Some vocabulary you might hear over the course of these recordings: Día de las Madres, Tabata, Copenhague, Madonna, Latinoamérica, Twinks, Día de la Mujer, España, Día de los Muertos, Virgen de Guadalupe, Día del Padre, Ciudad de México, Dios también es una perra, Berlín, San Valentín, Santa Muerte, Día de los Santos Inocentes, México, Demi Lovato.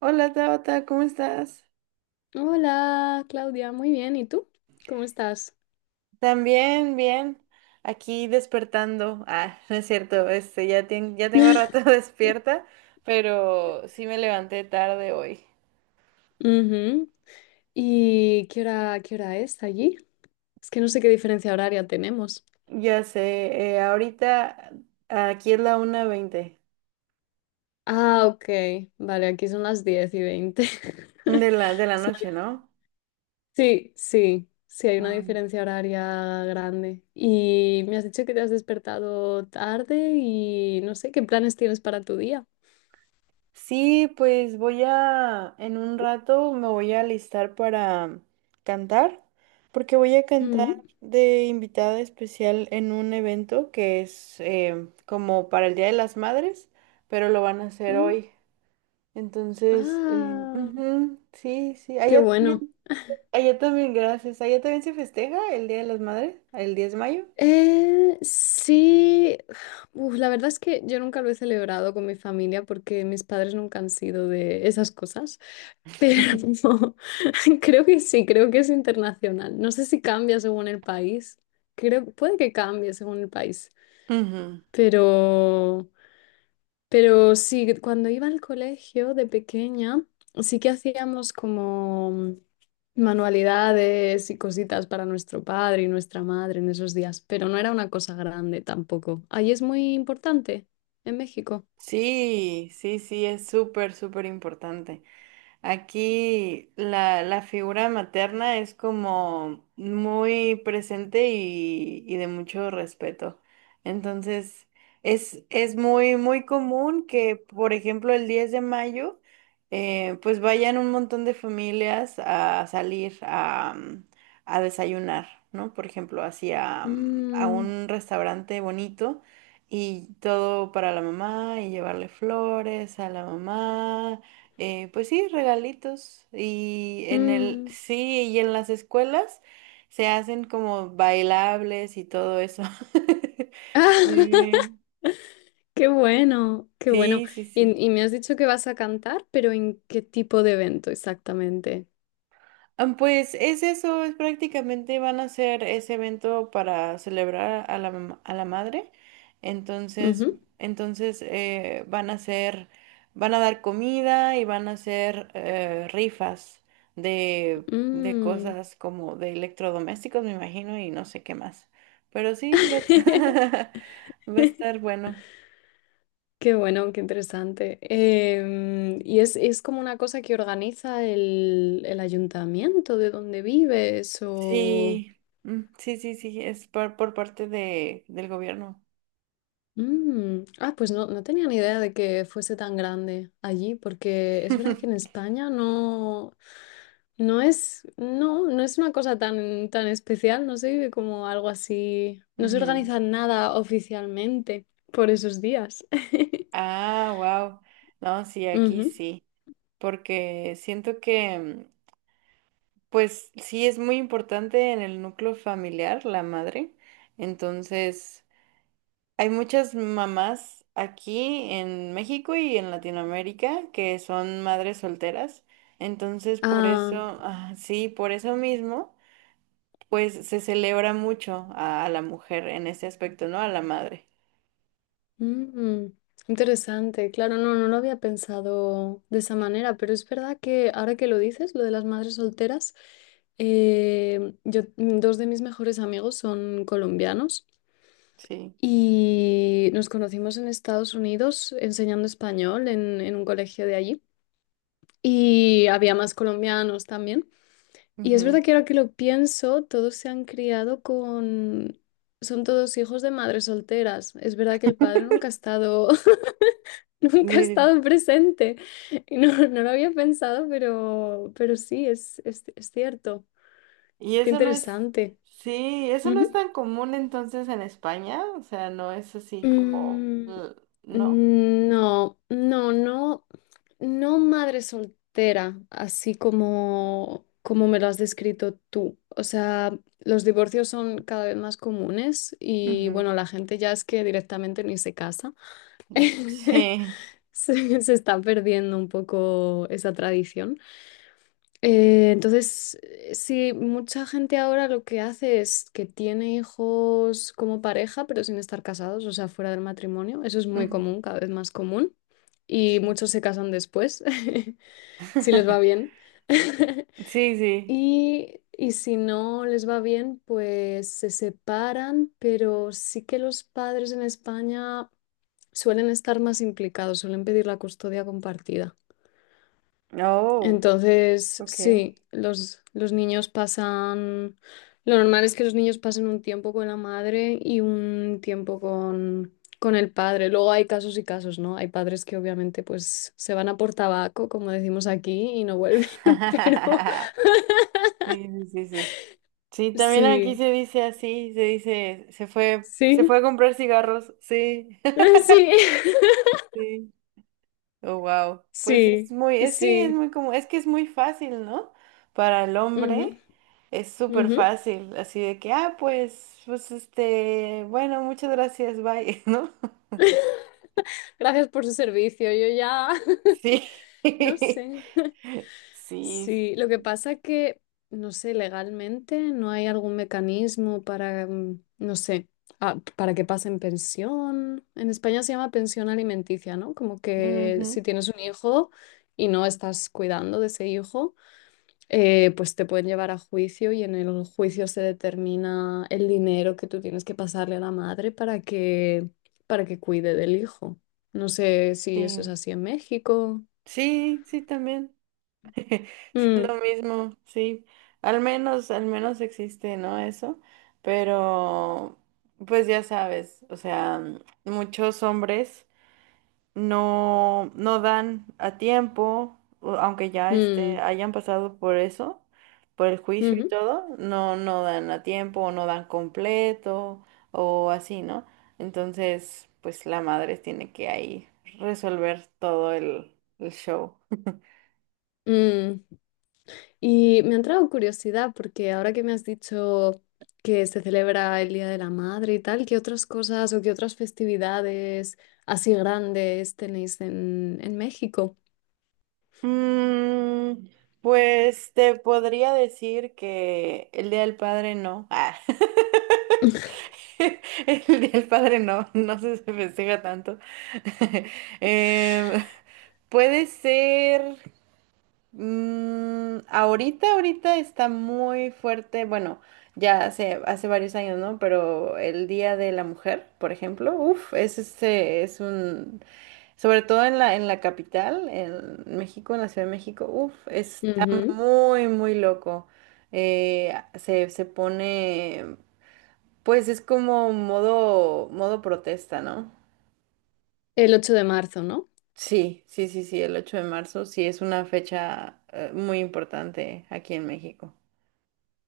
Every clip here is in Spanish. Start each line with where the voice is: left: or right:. right: Hola Tabata, ¿cómo estás?
left: Hola, Claudia, muy bien. ¿Y tú? ¿Cómo estás?
right: También, bien. Aquí despertando. Ah, no es cierto, ya, ya tengo rato despierta, pero sí me levanté tarde hoy.
left: Ujú. ¿Y qué hora es allí? Es que no sé qué diferencia horaria tenemos.
right: Ya sé, ahorita aquí es la 1:20
left: Ah, ok. Vale, aquí son las 10:20.
right: de la
left: Es
right: noche,
left: una-
right: ¿no?
left: Sí, sí, sí, hay una
right: Ah.
left: diferencia horaria grande. Y me has dicho que te has despertado tarde y no sé qué planes tienes para tu día.
right: Sí, pues en un rato me voy a alistar para cantar, porque voy a cantar
left: Mm,
right: de invitada especial en un evento que es como para el Día de las Madres, pero lo van a hacer
left: mm.
right: hoy. Entonces,
left: Ah,
right: ujú, sí, sí,
left: qué bueno.
right: allá también, gracias. Allá también se festeja el Día de las Madres, el 10 de mayo.
left: Sí, uf, la verdad es que yo nunca lo he celebrado con mi familia porque mis padres nunca han sido de esas cosas, pero creo que sí, creo que es internacional. No sé si cambia según el país, creo, puede que cambie según el país,
right: Ujú.
left: pero... Pero sí, cuando iba al colegio de pequeña, sí que hacíamos como manualidades y cositas para nuestro padre y nuestra madre en esos días, pero no era una cosa grande tampoco. Ahí es muy importante, en México.
right: Sí, sí, sí, es súper, súper importante. Aquí la figura materna es como muy presente y de mucho respeto. Entonces, es muy, muy común que, por ejemplo, el 10 de mayo, pues vayan un montón de familias a salir a desayunar, ¿no? Por ejemplo, hacia a
left: Mm,
right: un restaurante bonito y todo para la mamá y llevarle flores a la mamá, pues sí, regalitos. Y en el,
left: mm.
right: sí, y en las escuelas se hacen como bailables y todo eso. Sí,
left: Qué bueno, qué bueno.
right: sí, sí, sí.
left: Y me has dicho que vas a cantar, pero ¿en qué tipo de evento exactamente?
right: Ah, pues es eso, es prácticamente van a hacer ese evento para celebrar a la madre. Entonces,
left: Ujú,
right: entonces, van a dar comida y van a hacer rifas de
left: mm.
right: cosas como de electrodomésticos, me imagino, y no sé qué más. Pero sí, va a estar bueno.
left: Qué bueno, qué interesante. Y es como una cosa que organiza el ayuntamiento de donde vives o...
right: Sí, sí, sí, sí, es por parte del gobierno.
left: Mm, ah, pues no, no tenía ni idea de que fuese tan grande allí, porque es verdad que en España no, no es, no, no es una cosa tan, tan especial, no se vive como algo así, no se
right: Ujú.
left: organiza nada oficialmente por esos días.
right: Ah, wow. No, sí, aquí
left: Ujú.
right: sí, porque siento que, pues sí, es muy importante en el núcleo familiar la madre. Entonces, hay muchas mamás aquí en México y en Latinoamérica que son madres solteras. Entonces, por
left: Ah,
right: eso, ah, sí, por eso mismo, pues se celebra mucho a la mujer en ese aspecto, ¿no? A la madre.
left: mm, interesante, claro, no, no lo había pensado de esa manera, pero es verdad que ahora que lo dices, lo de las madres solteras, yo, dos de mis mejores amigos son colombianos
right: Sí.
left: y nos conocimos en Estados Unidos enseñando español en un colegio de allí y había más colombianos también. Y es
right: Ujú.
left: verdad que ahora que lo pienso, todos se han criado con... Son todos hijos de madres solteras. Es verdad que el padre nunca ha estado. Nunca he estado presente. No, no lo había pensado, pero sí, es cierto.
right: Y
left: Qué
right: eso no es,
left: interesante.
right: sí, eso no es
left: Ujú.
right: tan común entonces en España, o sea, no es así como,
left: Mm,
right: ¿no?
left: mm, no, no, no, no madre soltera, así como, como me lo has descrito tú. O sea, los divorcios son cada vez más comunes y
right: Ujú,
left: bueno, la gente ya es que directamente ni se casa.
right: sí,
left: Se está perdiendo un poco esa tradición. Entonces, sí, mucha gente ahora lo que hace es que tiene hijos como pareja, pero sin estar casados, o sea, fuera del matrimonio. Eso es muy
right: ujú,
left: común, cada vez más común. Y
right: sí.
left: muchos se casan después, si les va bien.
right: Sí, sí.
left: Y, y si no les va bien, pues se separan, pero sí que los padres en España suelen estar más implicados, suelen pedir la custodia compartida.
right: Oh,
left: Entonces,
right: ok.
left: sí, los niños pasan, lo normal es que los niños pasen un tiempo con la madre y un tiempo con el padre. Luego hay casos y casos, ¿no? Hay padres que obviamente pues se van a por tabaco, como decimos aquí, y no vuelven, pero
right: Sí, sí, sí, sí. Sí, también aquí
left: sí,
right: se dice así, se dice, se fue
left: sí,
right: a comprar cigarros, sí.
left: sí,
right: Sí. Oh, wow. Pues es
left: sí,
right: muy, sí, es
left: sí.
right: muy como, es que es muy fácil, ¿no? Para el
left: Ujú,
right: hombre es súper
left: ujú.
right: fácil, así de que, ah, pues bueno, muchas gracias, bye, ¿no?
left: Gracias por su servicio, yo ya,
right: Sí,
left: no sé.
right: sí,
left: Sí, lo que pasa es que, no sé, legalmente no hay algún mecanismo para, no sé, ah, para que pasen pensión. En España se llama pensión alimenticia, ¿no? Como que
right: ujú,
left: si tienes un hijo y no estás cuidando de ese hijo, pues te pueden llevar a juicio y en el juicio se determina el dinero que tú tienes que pasarle a la madre para que cuide del hijo. No sé si eso es
right: sí,
left: así en México.
right: sí, sí, también.
left: Mm,
right: Lo mismo, sí. Al menos existe, ¿no? Eso. Pero, pues ya sabes, o sea, muchos hombres. No, no dan a tiempo, aunque ya
left: mm,
right: hayan pasado por eso, por el juicio y
left: ujú,
right: todo, no, no dan a tiempo, o no dan completo, o así, ¿no? Entonces, pues la madre tiene que ahí resolver todo el show.
left: mm. Y me ha entrado curiosidad porque ahora que me has dicho que se celebra el Día de la Madre y tal, ¿qué otras cosas o qué otras festividades así grandes tenéis en México?
right: Mm, pues te podría decir que el Día del Padre no. Ah. El Día del Padre no, no se festeja tanto. Em, puede ser. Ahorita, ahorita está muy fuerte. Bueno, ya hace, hace varios años, ¿no? Pero el Día de la Mujer, por ejemplo, uff, es un. Sobre todo en la capital, en México, en la Ciudad de México, uff, está
left: Ujú.
right: muy, muy loco. Se pone. Pues es como modo, modo protesta, ¿no?
left: El 8 de marzo, ¿no?
right: Sí, sí, sí, sí, el 8 de marzo sí es una fecha muy importante aquí en México.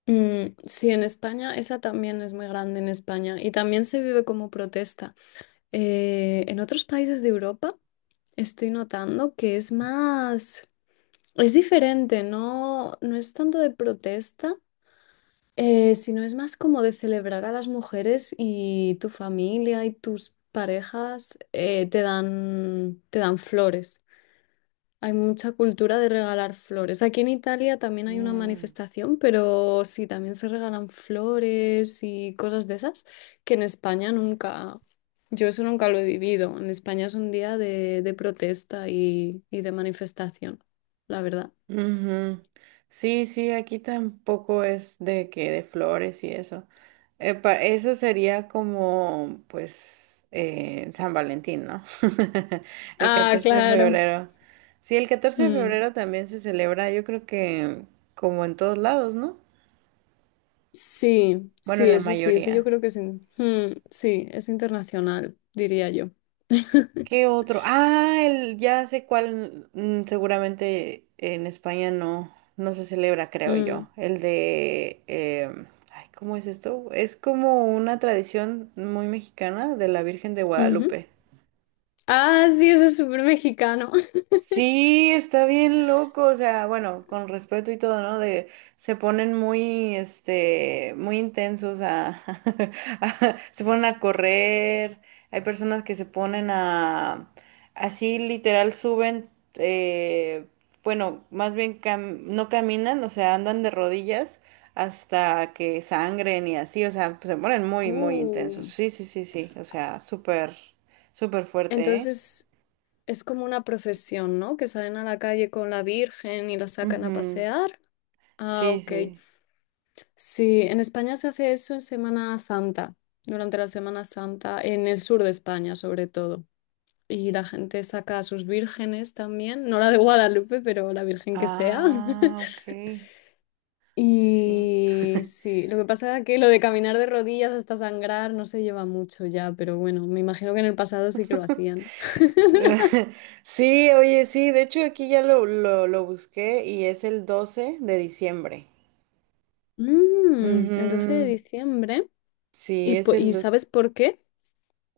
left: Mm, sí, en España, esa también es muy grande en España y también se vive como protesta. En otros países de Europa estoy notando que es más, es diferente, no, no es tanto de protesta, si no es más como de celebrar a las mujeres y tu familia y tus parejas, te dan flores. Hay mucha cultura de regalar flores. Aquí en Italia también hay una
right: Mm,
left: manifestación, pero sí, también se regalan flores y cosas de esas que en España nunca, yo eso nunca lo he vivido. En España es un día de protesta y de manifestación, la verdad.
right: ujú. Sí, sí, aquí tampoco es de que de flores y eso. Eso sería como, pues, San Valentín, ¿no? El
left: Ah,
right: 14 de
left: claro.
right: febrero. Sí, el catorce de
left: Mm.
right: febrero también se celebra, yo creo que como en todos lados, ¿no?
left: Sí,
right: Bueno,
left: sí,
right: la
left: eso sí, ese yo
right: mayoría.
left: creo que es, in- sí, es internacional, diría yo.
right: ¿Qué otro? Ah, ya sé cuál, seguramente en España no, no se celebra, creo
left: Mm,
right: yo. El de, ay, ¿cómo es esto? Es como una tradición muy mexicana de la Virgen de
left: ujú.
right: Guadalupe.
left: Ah, sí, eso es súper mexicano.
right: Sí, está bien loco, o sea, bueno, con respeto y todo, ¿no? De se ponen muy, muy intensos se ponen a correr. Hay personas que se ponen así literal suben, eh, bueno, más bien no caminan, o sea, andan de rodillas hasta que sangren y así, o sea, se ponen muy, muy intensos.
left: Uh,
right: Sí, sí, sí, sí, o sea, súper, súper fuerte, ¿eh?
left: entonces es como una procesión, ¿no? Que salen a la calle con la Virgen y la sacan a
right: Ujú.
left: pasear. Ah,
right: Sí,
left: ok.
right: sí.
left: Sí, en España se hace eso en Semana Santa, durante la Semana Santa, en el sur de España sobre todo. Y la gente saca a sus vírgenes también, no la de Guadalupe, pero la virgen que sea.
right: Ah, ok. Sí.
left: Y sí, lo que pasa es que lo de caminar de rodillas hasta sangrar no se lleva mucho ya, pero bueno, me imagino que en el pasado sí que lo hacían.
right: Sí, oye, sí, de hecho aquí ya lo busqué y es el 12 de diciembre.
left: Mm, el 12 de
right: Ujú,
left: diciembre.
right: sí,
left: ¿Y,
right: es
left: po-
right: el
left: y
right: 12.
left: sabes por qué?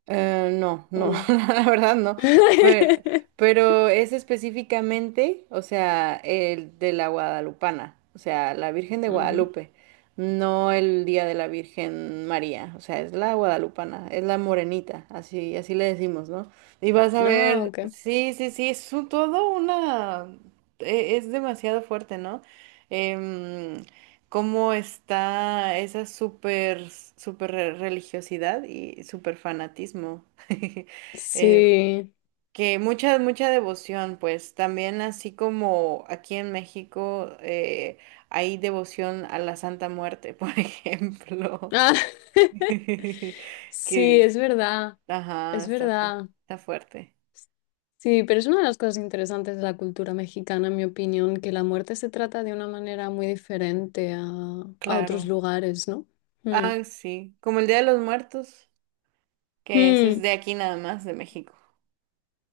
right: No,
left: ¿O
right: no,
left: no?
right: la verdad no. Pero, pero es específicamente, o sea, el de la Guadalupana, o sea, la Virgen de
left: Ujú.
right: Guadalupe, no el Día de la Virgen María, o sea, es la Guadalupana, es la morenita, así, así le decimos, ¿no? Y vas a
left: Ah,
right: ver,
left: ok.
right: sí, sí, sí, todo una, es demasiado fuerte, ¿no? Em, cómo está esa super, super religiosidad y super fanatismo. Eh,
left: Sí.
right: que mucha, mucha devoción, pues también así como aquí en México, hay devoción a la Santa Muerte, por ejemplo.
left: Ah,
right: Que,
left: sí, es verdad.
right: ajá,
left: Es verdad.
right: está fuerte.
left: Sí, pero es una de las cosas interesantes de la cultura mexicana, en mi opinión, que la muerte se trata de una manera muy diferente a otros
right: Claro.
left: lugares, ¿no? Mm.
right: Ah, sí, como el Día de los Muertos, que ese es
left: Mm,
right: de aquí nada más, de México.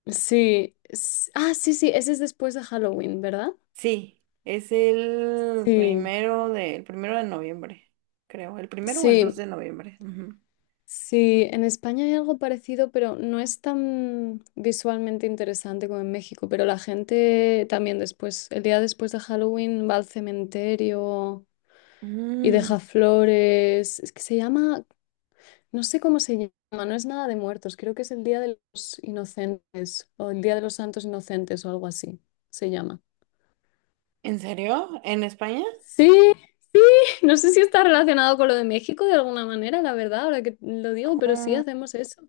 left: sí. s- Ah, sí, sí, ese es después de Halloween, ¿verdad?
right: Sí, es
left: Sí,
right: el primero de noviembre, creo. ¿El primero o el 2
left: sí,
right: de noviembre? Ujú.
left: sí. En España hay algo parecido, pero no es tan visualmente interesante como en México, pero la gente también después, el día después de Halloween, va al cementerio y
right: Mm,
left: deja flores. Es que se llama, no sé cómo se llama, no es nada de muertos, creo que es el Día de los Inocentes o el Día de los Santos Inocentes o algo así se llama.
right: ¿En serio? ¿En España?
left: Sí, sí, no sé si está relacionado con lo de México de alguna manera, la verdad, ahora que lo digo, pero sí
right: Mm,
left: hacemos eso.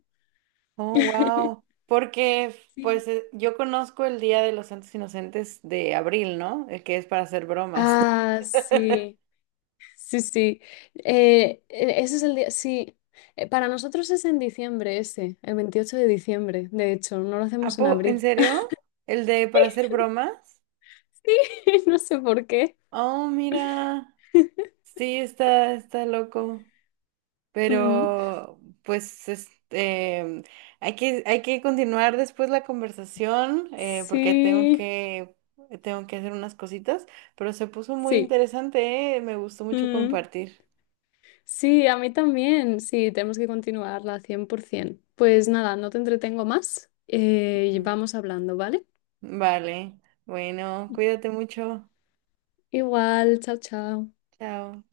right: Oh, wow. Porque,
left: Sí.
right: pues, yo conozco el Día de los Santos Inocentes de abril, ¿no? El que es para hacer bromas.
left: Ah, sí, sí, sí. Ese es el día, sí. Para nosotros es en diciembre ese, el 28 de diciembre, de hecho, no lo hacemos en
right: ¿En
left: abril.
right: serio? ¿El de para hacer bromas?
left: Sí, no sé por qué.
right: Oh, mira. Sí, está loco.
left: Mm.
right: Pero, pues, hay que continuar después la conversación, porque tengo
left: Sí,
right: que, tengo que hacer unas cositas, pero se puso muy
left: sí.
right: interesante, Me gustó mucho
left: Mm.
right: compartir.
left: Sí, a mí también. Sí, tenemos que continuarla 100%. Pues nada, no te entretengo más. Y
right: Ujú.
left: vamos hablando, ¿vale?
right: Vale, bueno, cuídate mucho.
left: Igual, chao, chao.
right: Chao.